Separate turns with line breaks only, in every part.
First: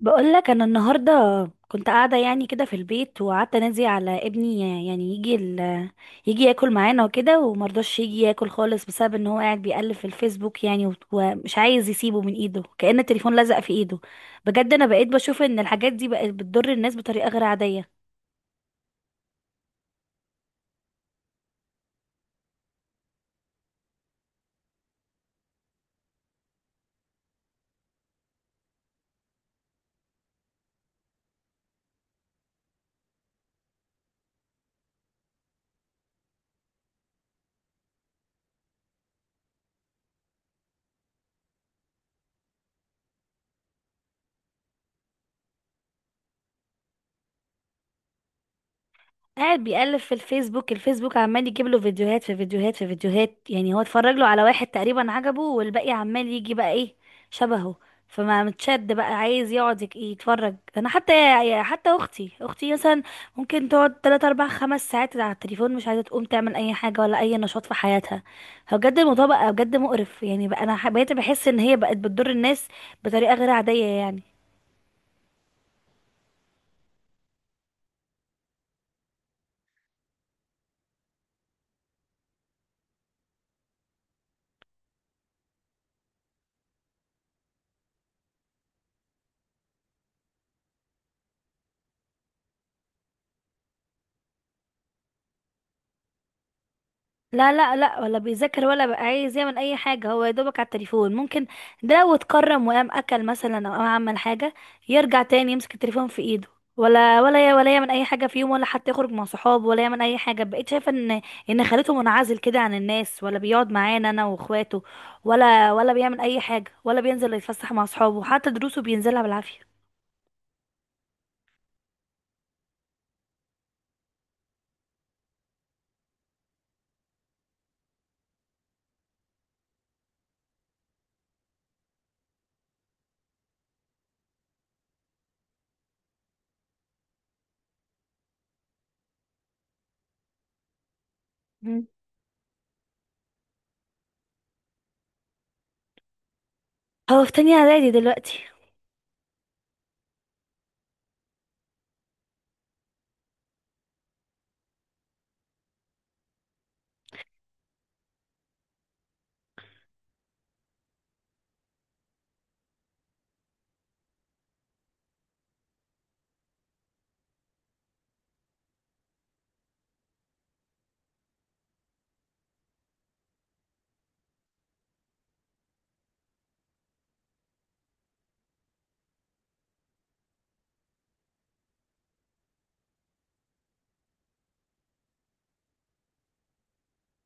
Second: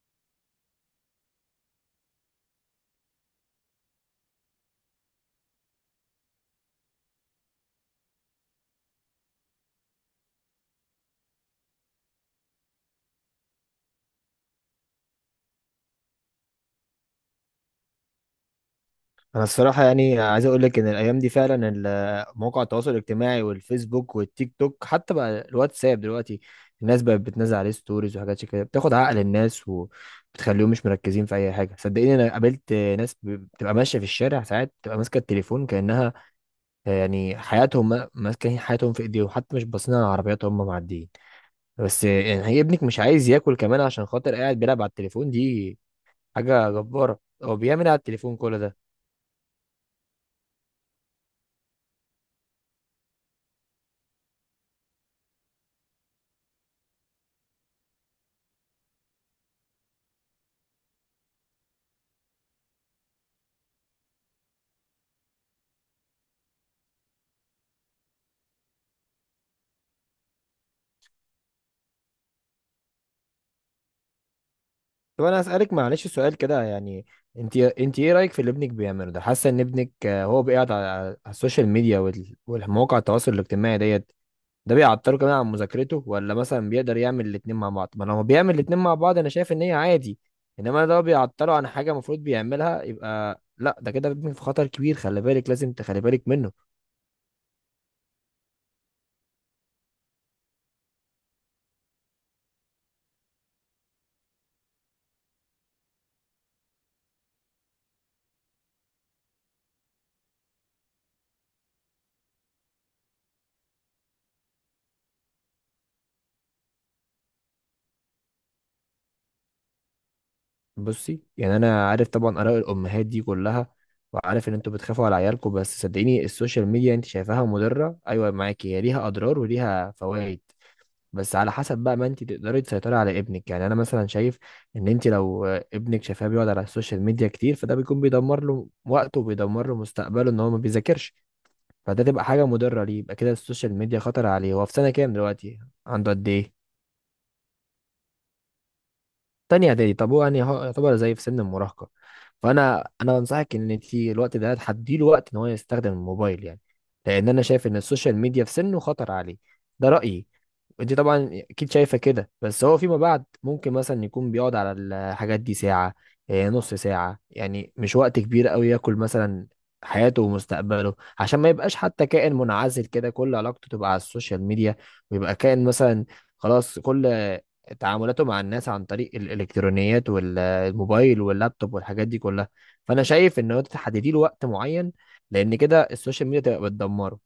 بقولك انا النهارده كنت قاعده يعني كده في البيت، وقعدت انادي على ابني يعني يجي ال... يجي ياكل معانا وكده، ومرضاش يجي ياكل خالص بسبب ان هو قاعد بيقلب في الفيسبوك، ومش عايز يسيبه من ايده، كأن التليفون لزق في ايده. بجد انا بقيت بشوف ان الحاجات دي بقت بتضر الناس بطريقه غير عاديه.
انا الصراحه، يعني عايز اقول لك ان الايام دي فعلا مواقع التواصل الاجتماعي والفيسبوك والتيك توك، حتى بقى الواتساب دلوقتي. الناس بقت بتنزل عليه ستوريز وحاجات شي كده، بتاخد عقل الناس وبتخليهم مش مركزين في اي حاجه. صدقيني انا قابلت ناس بتبقى ماشيه في الشارع ساعات، بتبقى ماسكه التليفون كانها يعني حياتهم، ماسكين حياتهم في ايديهم، حتى مش باصين على العربيات وهم معديين. بس يعني هي ابنك مش عايز ياكل كمان عشان خاطر قاعد بيلعب على التليفون دي؟ حاجه جباره، هو بيعمل إيه على التليفون كل ده؟
قاعد بيقلب في الفيسبوك. الفيسبوك عمال يجيب له فيديوهات في فيديوهات في فيديوهات، يعني هو اتفرج له على واحد تقريبا عجبه، والباقي عمال يجي بقى ايه شبهه. فما متشد بقى عايز يقعد يتفرج. انا حتى اختي مثلا ممكن تقعد 3 4 5 ساعات على التليفون، مش عايزه تقوم تعمل اي حاجه ولا اي نشاط في حياتها. هو بجد الموضوع بقى بجد مقرف، يعني بقى انا بقيت بحس ان هي بقت بتضر الناس بطريقه غير عاديه يعني.
طب انا اسالك معلش سؤال كده يعني، انت ايه رايك في اللي ابنك بيعمله ده؟ حاسه ان ابنك هو بيقعد على السوشيال ميديا والمواقع التواصل الاجتماعي ديت؟ ده بيعطله كمان عن مذاكرته، ولا مثلا بيقدر يعمل الاتنين مع بعض؟ ما لو بيعمل الاتنين مع بعض انا شايف ان هي عادي، انما ده بيعطله عن حاجه المفروض بيعملها يبقى لا، ده كده ابنك في خطر كبير، خلي بالك، لازم تخلي بالك منه.
لا، لا، لا، ولا بيذاكر ولا بقى عايز يعمل اي حاجه، هو يا دوبك على التليفون، ممكن ده لو اتكرم وقام اكل مثلا او قام عمل حاجه يرجع تاني يمسك التليفون في ايده، ولا يعمل اي حاجه في يوم، ولا حتى يخرج مع صحابه ولا يعمل اي حاجه. بقيت شايفه ان خليته منعزل كده عن الناس، ولا بيقعد معانا انا واخواته، ولا بيعمل اي حاجه، ولا بينزل يتفسح مع صحابه، حتى دروسه بينزلها بالعافيه.
بصي، يعني انا عارف طبعا اراء الامهات دي كلها، وعارف ان انتوا بتخافوا على عيالكم، بس صدقيني السوشيال ميديا انت شايفاها مضره، ايوه معاكي، هي ليها اضرار وليها فوائد، بس على حسب بقى ما انت تقدري تسيطري على ابنك. يعني انا مثلا شايف ان انت لو ابنك شايفاه بيقعد على السوشيال ميديا كتير، فده بيكون بيدمر له وقته وبيدمر له مستقبله ان هو ما بيذاكرش.
مم.
فده تبقى حاجه مضره ليه، يبقى كده السوشيال ميديا خطر عليه. هو في سنه كام دلوقتي؟ عنده قد ايه؟
هو في تانية اعدادي دلوقتي.
تانية اعدادي، طب هو يعني هو يعتبر زي في سن المراهقة، فانا بنصحك ان انت الوقت ده تحدي له وقت ان هو يستخدم الموبايل، يعني لان انا شايف ان السوشيال ميديا في سنه خطر عليه، ده رأيي. انت طبعا اكيد شايفه كده، بس هو فيما بعد ممكن مثلا يكون بيقعد على الحاجات دي ساعه، نص ساعه، يعني مش وقت كبير قوي ياكل مثلا حياته ومستقبله، عشان ما يبقاش حتى كائن منعزل كده كل علاقته تبقى على السوشيال ميديا، ويبقى كائن مثلا خلاص كل تعاملاته مع الناس عن طريق الالكترونيات والموبايل واللابتوب والحاجات دي كلها. فانا شايف ان هو تحددي له وقت معين، لان كده السوشيال ميديا تبقى بتدمره.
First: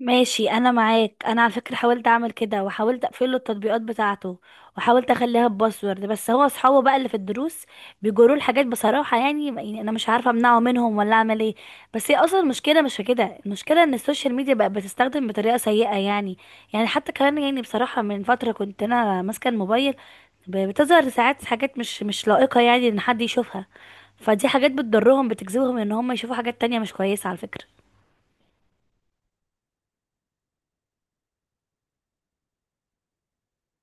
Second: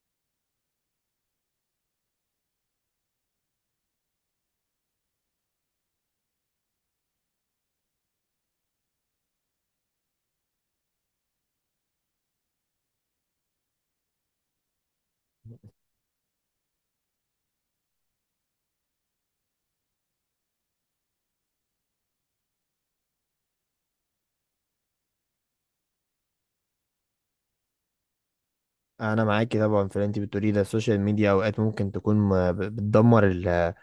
ماشي انا معاك. انا على فكره حاولت اعمل كده، وحاولت اقفل له التطبيقات بتاعته، وحاولت اخليها بباسورد، بس هو اصحابه بقى اللي في الدروس بيجروا الحاجات بصراحه يعني. انا مش عارفه امنعه منهم ولا اعمل ايه. بس هي اصلا المشكله مش في كده، المشكله ان السوشيال ميديا بقى بتستخدم بطريقه سيئه يعني. يعني حتى كمان يعني بصراحه من فتره كنت انا ماسكه الموبايل، بتظهر ساعات حاجات مش لائقه يعني ان حد يشوفها. فدي حاجات بتضرهم، بتجذبهم ان هم يشوفوا حاجات تانية مش كويسه على فكره.
انا معاكي طبعا في اللي انت بتقوليه ده، السوشيال ميديا اوقات ممكن تكون بتدمر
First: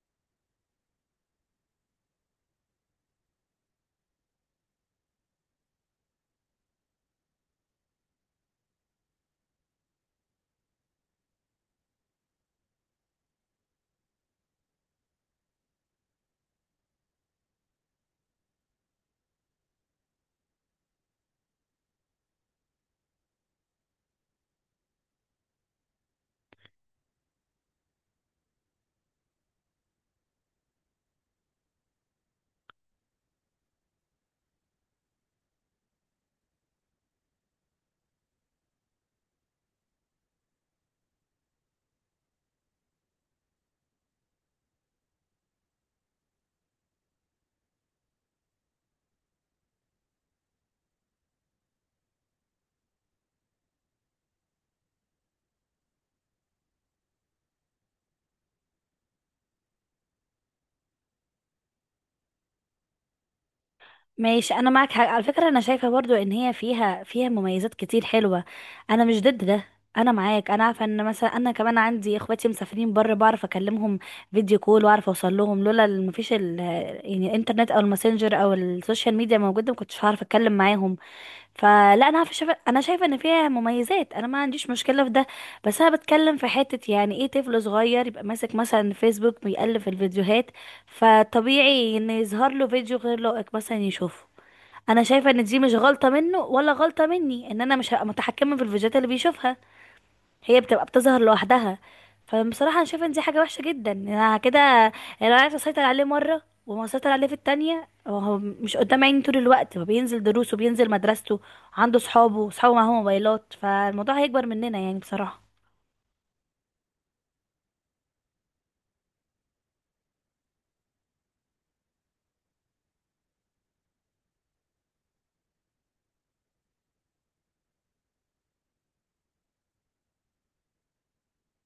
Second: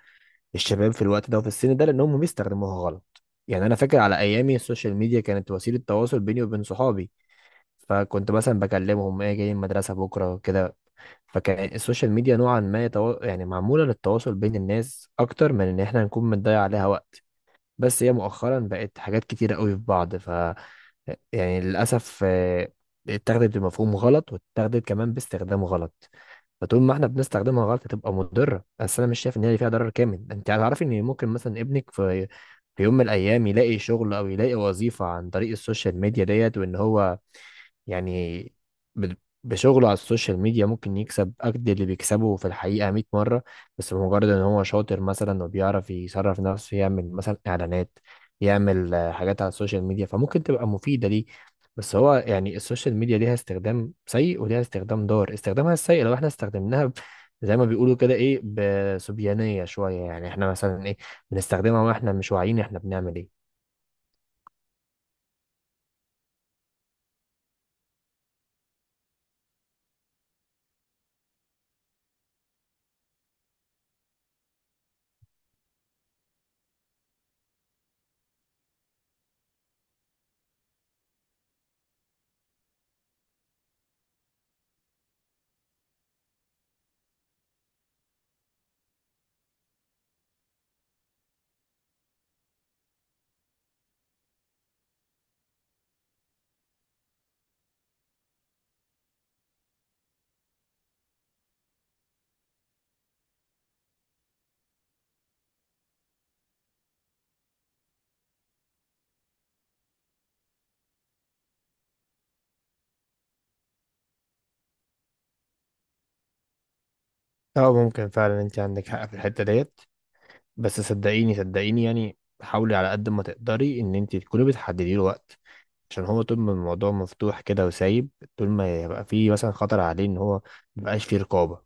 الشباب في الوقت ده وفي السن ده لانهم بيستخدموها غلط. يعني انا فاكر على ايامي السوشيال ميديا كانت وسيله تواصل بيني وبين صحابي، فكنت مثلا بكلمهم ايه جاي المدرسه بكره كده، فكان السوشيال ميديا نوعا ما يعني معمولة للتواصل بين الناس أكتر من إن إحنا نكون بنضيع عليها وقت. بس هي مؤخرا بقت حاجات كتيرة قوي في بعض، يعني للأسف اتاخدت بمفهوم غلط، واتاخدت كمان باستخدام غلط. فطول ما احنا بنستخدمها غلط هتبقى مضرة، بس أنا مش شايف إن هي فيها ضرر كامل. أنت هتعرفي إن ممكن مثلا ابنك في يوم من الأيام يلاقي شغل أو يلاقي وظيفة عن طريق السوشيال ميديا ديت، وإن هو يعني ب- بشغله على السوشيال ميديا ممكن يكسب قد اللي بيكسبه في الحقيقة 100 مرة. بس بمجرد ان هو شاطر مثلا وبيعرف يصرف نفسه، يعمل مثلا اعلانات، يعمل حاجات على السوشيال ميديا، فممكن تبقى مفيدة ليه. بس هو يعني السوشيال ميديا ليها استخدام سيء وليها استخدام ضار، استخدامها السيء لو احنا استخدمناها زي ما بيقولوا كده ايه، بصبيانية شوية، يعني احنا مثلا ايه، بنستخدمها واحنا مش واعيين احنا بنعمل ايه.
ماشي انا معاك حاجة. على فكره انا شايفه برضو ان هي فيها مميزات كتير حلوه، انا مش ضد ده. انا معاك، انا عارفه ان مثلا انا كمان عندي اخواتي مسافرين بره، بعرف اكلمهم فيديو كول، واعرف اوصل لهم، لولا مفيش ال يعني الانترنت او الماسنجر او السوشيال ميديا موجوده، ما كنتش هعرف اتكلم معاهم. فلا، انا عارفه، شايفه، انا شايفه ان فيها مميزات، انا ما عنديش مشكله في ده. بس انا بتكلم في حته، يعني ايه طفل صغير يبقى ماسك مثلا فيسبوك بيقلب في الفيديوهات، فطبيعي ان يظهر له فيديو غير لائق مثلا يشوفه. انا شايفه ان دي مش غلطه منه ولا غلطه مني، ان انا مش هبقى متحكمه في الفيديوهات اللي بيشوفها، هي بتبقى بتظهر لوحدها. فبصراحه انا شايفه ان دي حاجه وحشه جدا، إن انا كده انا عايزه اسيطر عليه مره وما اسيطر عليه في التانية، وهو مش قدام عيني طول الوقت، هو بينزل دروسه، بينزل مدرسته، عنده صحابه معاهم موبايلات، فالموضوع هيكبر مننا يعني بصراحه.
اه ممكن فعلا انت عندك حق في الحتة ديت، بس صدقيني صدقيني يعني حاولي على قد ما تقدري ان انت تكوني بتحددي له وقت، عشان هو طول ما الموضوع مفتوح كده وسايب، طول ما يبقى فيه مثلا خطر عليه ان هو مبقاش فيه رقابة،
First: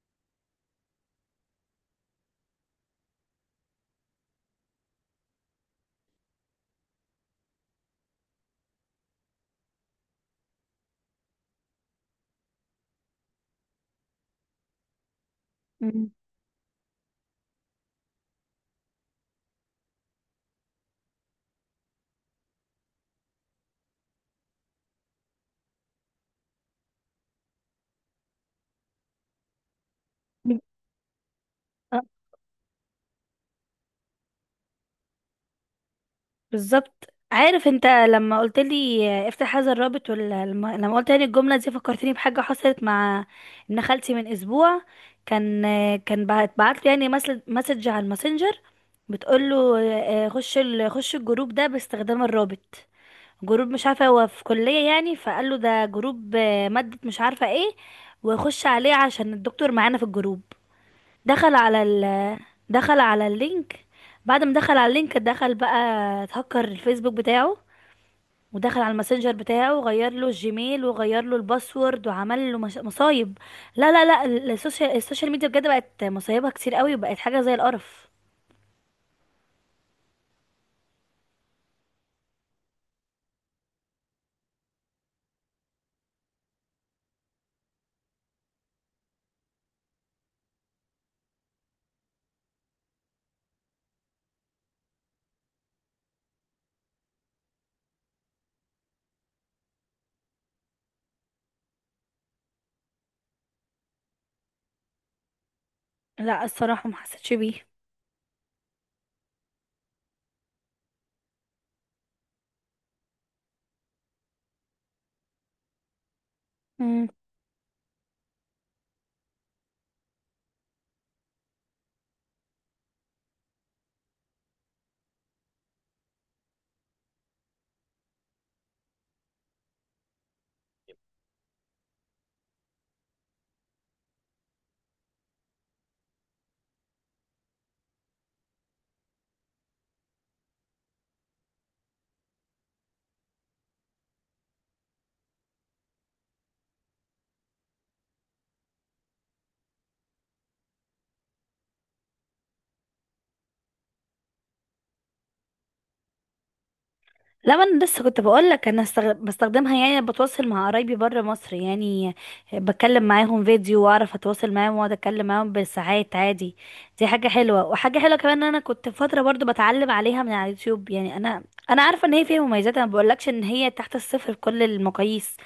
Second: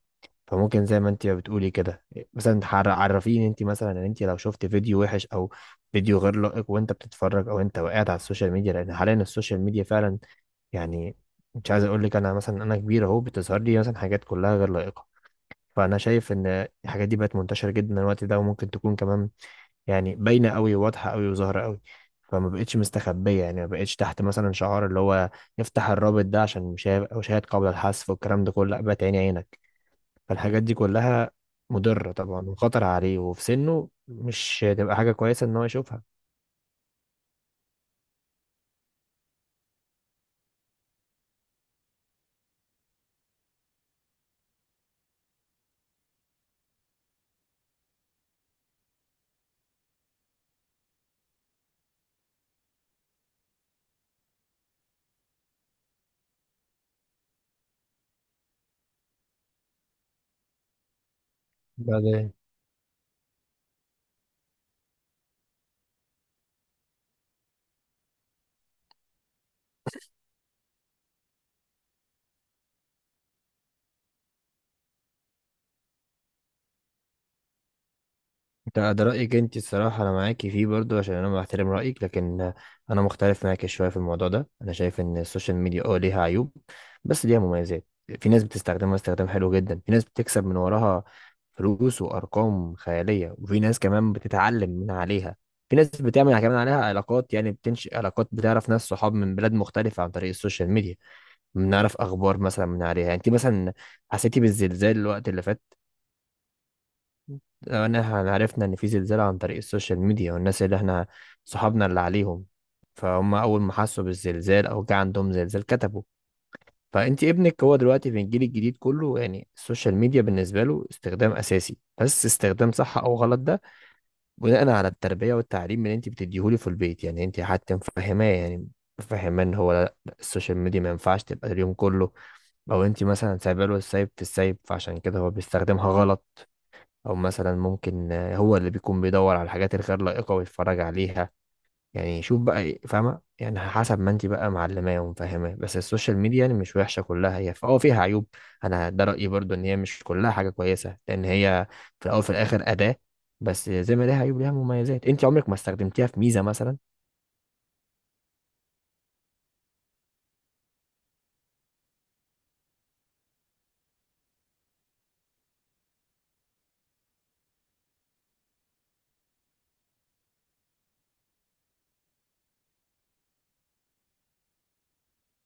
فممكن زي ما انت بتقولي كده مثلا عرفيه ان انت مثلا ان انت لو شفت فيديو وحش او فيديو غير لائق، وانت بتتفرج، او انت وقعت على السوشيال ميديا، لان حاليا السوشيال ميديا فعلا يعني، مش عايز اقول لك، انا مثلا انا كبير اهو، بتظهر لي مثلا حاجات كلها غير لائقة، فانا شايف ان الحاجات دي بقت منتشره جدا الوقت ده، وممكن تكون كمان يعني باينه قوي واضحه قوي وظاهره قوي، فما بقتش مستخبيه. يعني ما بقتش تحت مثلا شعار اللي هو يفتح الرابط ده عشان مشاهد او شاهد قبل الحذف والكلام ده كله، لا بقت عيني عينك.
مم.
فالحاجات دي كلها مضره طبعا وخطر عليه، وفي سنه مش هتبقى حاجه كويسه ان هو يشوفها.
بالظبط. عارف انت لما قلت لي افتح هذا الرابط، ولا لما قلت لي الجمله دي، فكرتني بحاجه حصلت مع ابن خالتي من اسبوع. كان بعت لي يعني مسج على الماسنجر، بتقول له خش الجروب ده باستخدام الرابط، جروب مش عارفه هو في كليه يعني، فقال له ده جروب ماده مش عارفه ايه، وخش عليه عشان الدكتور معانا في الجروب. دخل على
بعدين،
ال دخل على اللينك، بعد ما دخل على اللينك دخل بقى، اتهكر الفيسبوك بتاعه، ودخل على الماسنجر بتاعه وغير له الجيميل وغير له الباسورد وعمل له مصايب. لا، لا، لا، السوشيال ميديا بجد بقت مصايبها كتير قوي وبقت حاجة زي القرف.
ده رأيك انت الصراحة، انا معاكي فيه برضو عشان انا بحترم رأيك، لكن انا مختلف معاكي شوية في الموضوع ده. انا شايف ان السوشيال ميديا ليها عيوب بس ليها مميزات، في ناس بتستخدمها استخدام حلو جدا، في ناس بتكسب من وراها فلوس وارقام خيالية، وفي ناس كمان بتتعلم من عليها، في ناس بتعمل كمان عليها علاقات، يعني بتنشئ علاقات، بتعرف ناس صحاب من بلاد مختلفة عن طريق السوشيال ميديا، بنعرف اخبار مثلا من عليها. يعني انت مثلا حسيتي بالزلزال الوقت اللي فات؟
لا، الصراحة ما حسيتش بيه.
لو ان احنا عرفنا ان في زلزال عن طريق السوشيال ميديا، والناس اللي احنا صحابنا اللي عليهم، فهم اول ما حسوا بالزلزال او جه عندهم زلزال كتبوا. فانت ابنك هو دلوقتي في الجيل الجديد، كله يعني السوشيال ميديا بالنسبه له استخدام اساسي، بس استخدام صح او غلط ده بناء على التربيه والتعليم اللي انت بتديهوله في البيت، يعني انت حتى مفهماه، يعني مفهماه ان هو لا لا، السوشيال ميديا ما ينفعش تبقى اليوم كله، او انت مثلا سايبه له السايب في السايب، فعشان كده هو بيستخدمها غلط، او مثلا ممكن هو اللي بيكون بيدور على الحاجات الغير لائقه ويتفرج عليها. يعني شوف بقى إيه، فاهمه؟ يعني حسب ما انت بقى معلماه ومفهماه، بس السوشيال ميديا يعني مش وحشه كلها، هي فيها عيوب. انا ده رايي برضو، ان هي مش كلها حاجه كويسه، لان هي في الاول وفي الاخر اداه، بس زي ما ليها عيوب ليها مميزات. انت عمرك ما استخدمتيها في ميزه مثلا؟
لا، ما انا لسه كنت بقول لك انا بستخدمها يعني، بتواصل مع قرايبي بره مصر يعني، بتكلم معاهم فيديو واعرف اتواصل معاهم واقعد اتكلم معاهم بالساعات عادي. دي حاجه حلوه، وحاجه حلوه كمان ان انا كنت فتره برضو بتعلم عليها من على اليوتيوب، يعني انا عارفه ان هي فيها مميزات، انا ما بقولكش ان هي تحت الصفر بكل المقاييس،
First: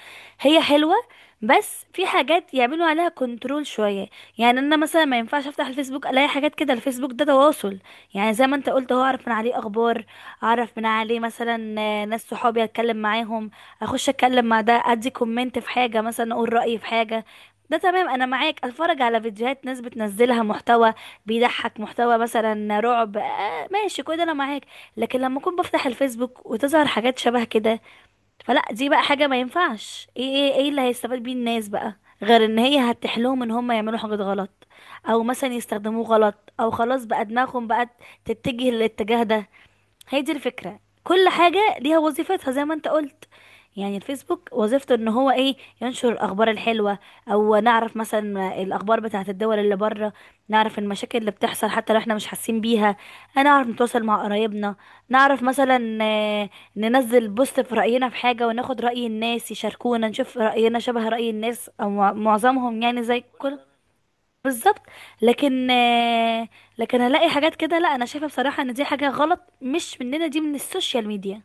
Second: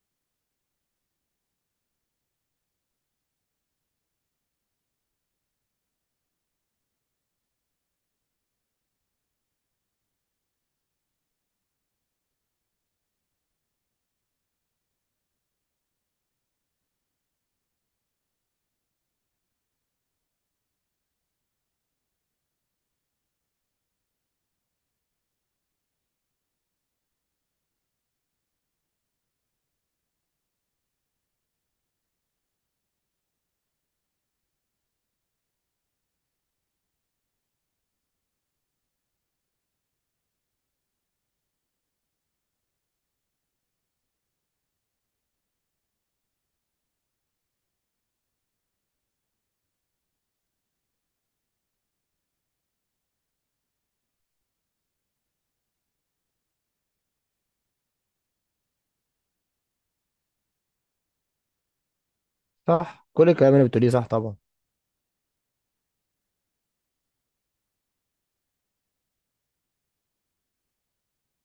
هي حلوه، بس في حاجات يعملوا عليها كنترول شويه. يعني انا مثلا ما ينفعش افتح الفيسبوك الاقي حاجات كده، الفيسبوك ده تواصل، يعني زي ما انت قلت، هو اعرف من عليه اخبار، اعرف من عليه مثلا ناس صحابي اتكلم معاهم، اخش اتكلم مع ده، ادي كومنت في حاجه مثلا اقول رايي في حاجه، ده تمام انا معاك، اتفرج على فيديوهات ناس بتنزلها محتوى بيضحك، محتوى مثلا رعب، آه ماشي، كل ده انا معاك. لكن لما اكون بفتح الفيسبوك وتظهر حاجات شبه كده، فلا، دي بقى حاجه ما ينفعش. ايه ايه ايه اللي هيستفاد بيه الناس بقى، غير ان هي هتحلهم ان هم يعملوا حاجات غلط، او مثلا يستخدموه غلط، او خلاص بقى دماغهم بقت تتجه للاتجاه ده. هي دي الفكرة. كل حاجة ليها وظيفتها زي ما انت قلت، يعني الفيسبوك وظيفته ان هو ايه، ينشر الاخبار الحلوة، او نعرف مثلا الاخبار بتاعت الدول اللي بره، نعرف المشاكل اللي بتحصل حتى لو احنا مش حاسين بيها، نعرف نتواصل مع قرايبنا، نعرف مثلا ننزل بوست في رأينا في حاجة وناخد رأي الناس يشاركونا، نشوف رأينا شبه رأي الناس او معظمهم يعني
صح
زي
كل الكلام
كل.
اللي بتقوليه صح طبعا.
بالظبط. لكن آه، لكن الاقي حاجات كده، لا، انا شايفه بصراحه ان دي حاجه غلط مش مننا، دي من السوشيال ميديا.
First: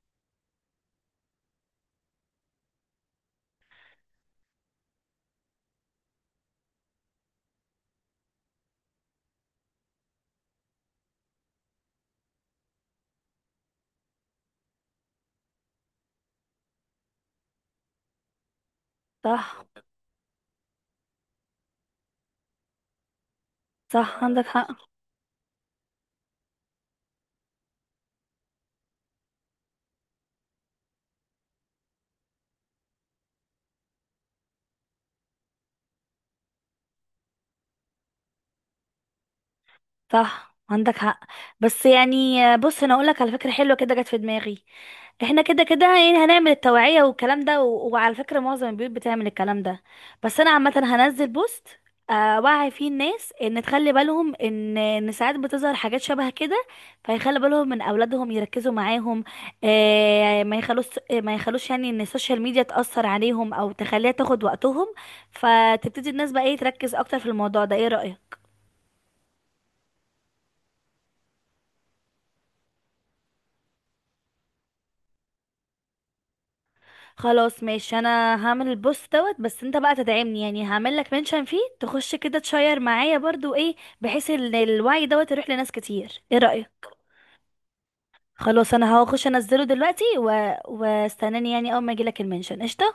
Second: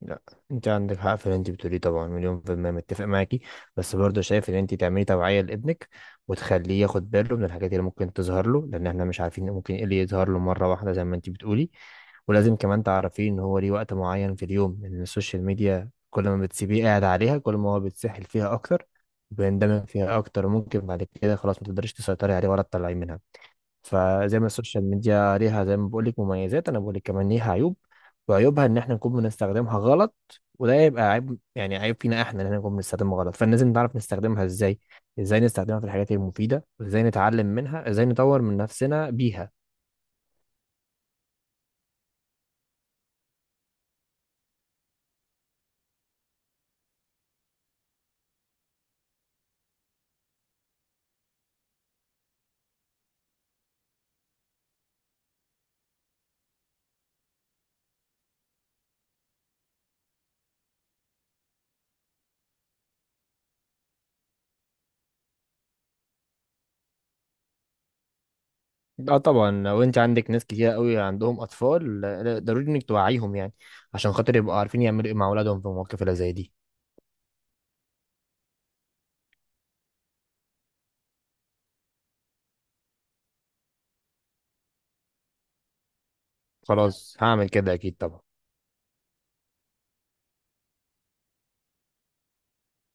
لا، انت عندك حق في اللي انت بتقوليه طبعا، مليون في المية متفق معاكي، بس برضه شايف ان انت تعملي توعية لابنك، وتخليه ياخد باله من الحاجات اللي ممكن تظهر له، لان احنا مش عارفين ممكن ايه اللي يظهر له مرة واحدة زي ما انت بتقولي، ولازم كمان تعرفيه ان هو ليه وقت معين في اليوم، لان السوشيال ميديا كل ما بتسيبيه قاعد عليها كل ما هو بيتسحل فيها اكتر،
صح.
بيندمج فيها اكتر، ممكن بعد كده خلاص ما تقدريش تسيطري عليه ولا تطلعيه منها.
صح،
فزي
عندك
ما السوشيال
حق.
ميديا ليها زي ما بقول لك مميزات، انا بقول لك كمان ليها عيوب، وعيوبها ان احنا نكون بنستخدمها غلط، وده يبقى عيب يعني عيب فينا احنا، ان احنا نكون بنستخدمها غلط، فلازم نعرف نستخدمها ازاي، ازاي نستخدمها في الحاجات المفيده، ازاي نتعلم منها، ازاي نطور من نفسنا بيها.
صح، عندك حق. بس يعني بص، انا اقولك على فكره حلوه كده جت في دماغي، احنا كده كده يعني هنعمل التوعية والكلام ده وعلى فكرة معظم البيوت بتعمل الكلام ده، بس انا عامة هنزل بوست وعي فيه الناس ان تخلي بالهم ان ساعات بتظهر حاجات شبه كده، فيخلي بالهم من اولادهم يركزوا معاهم، آه، ما يخلوش ما يخلوش يعني ان السوشيال ميديا تأثر عليهم او تخليها تاخد وقتهم، فتبتدي الناس بقى ايه تركز اكتر في الموضوع ده. ايه رأيك؟
اه طبعا لو انت عندك ناس كتير قوي عندهم اطفال، لا، ضروري انك توعيهم يعني، عشان خاطر يبقوا عارفين يعملوا ايه مع اولادهم في المواقف اللي زي دي.
خلاص ماشي. انا هعمل البوست دوت، بس انت بقى تدعمني يعني، هعمل لك منشن فيه تخش كده تشير معايا برضو ايه، بحيث ان الوعي دوت يروح لناس كتير. ايه رأيك؟
خلاص هعمل كده اكيد طبعا،
خلاص انا هخش انزله دلوقتي واستناني يعني، اول ما يجيلك المنشن قشطه.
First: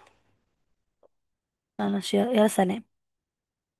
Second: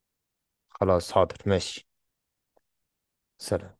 خلاص حاضر ماشي،
انا يا سلام.
سلام.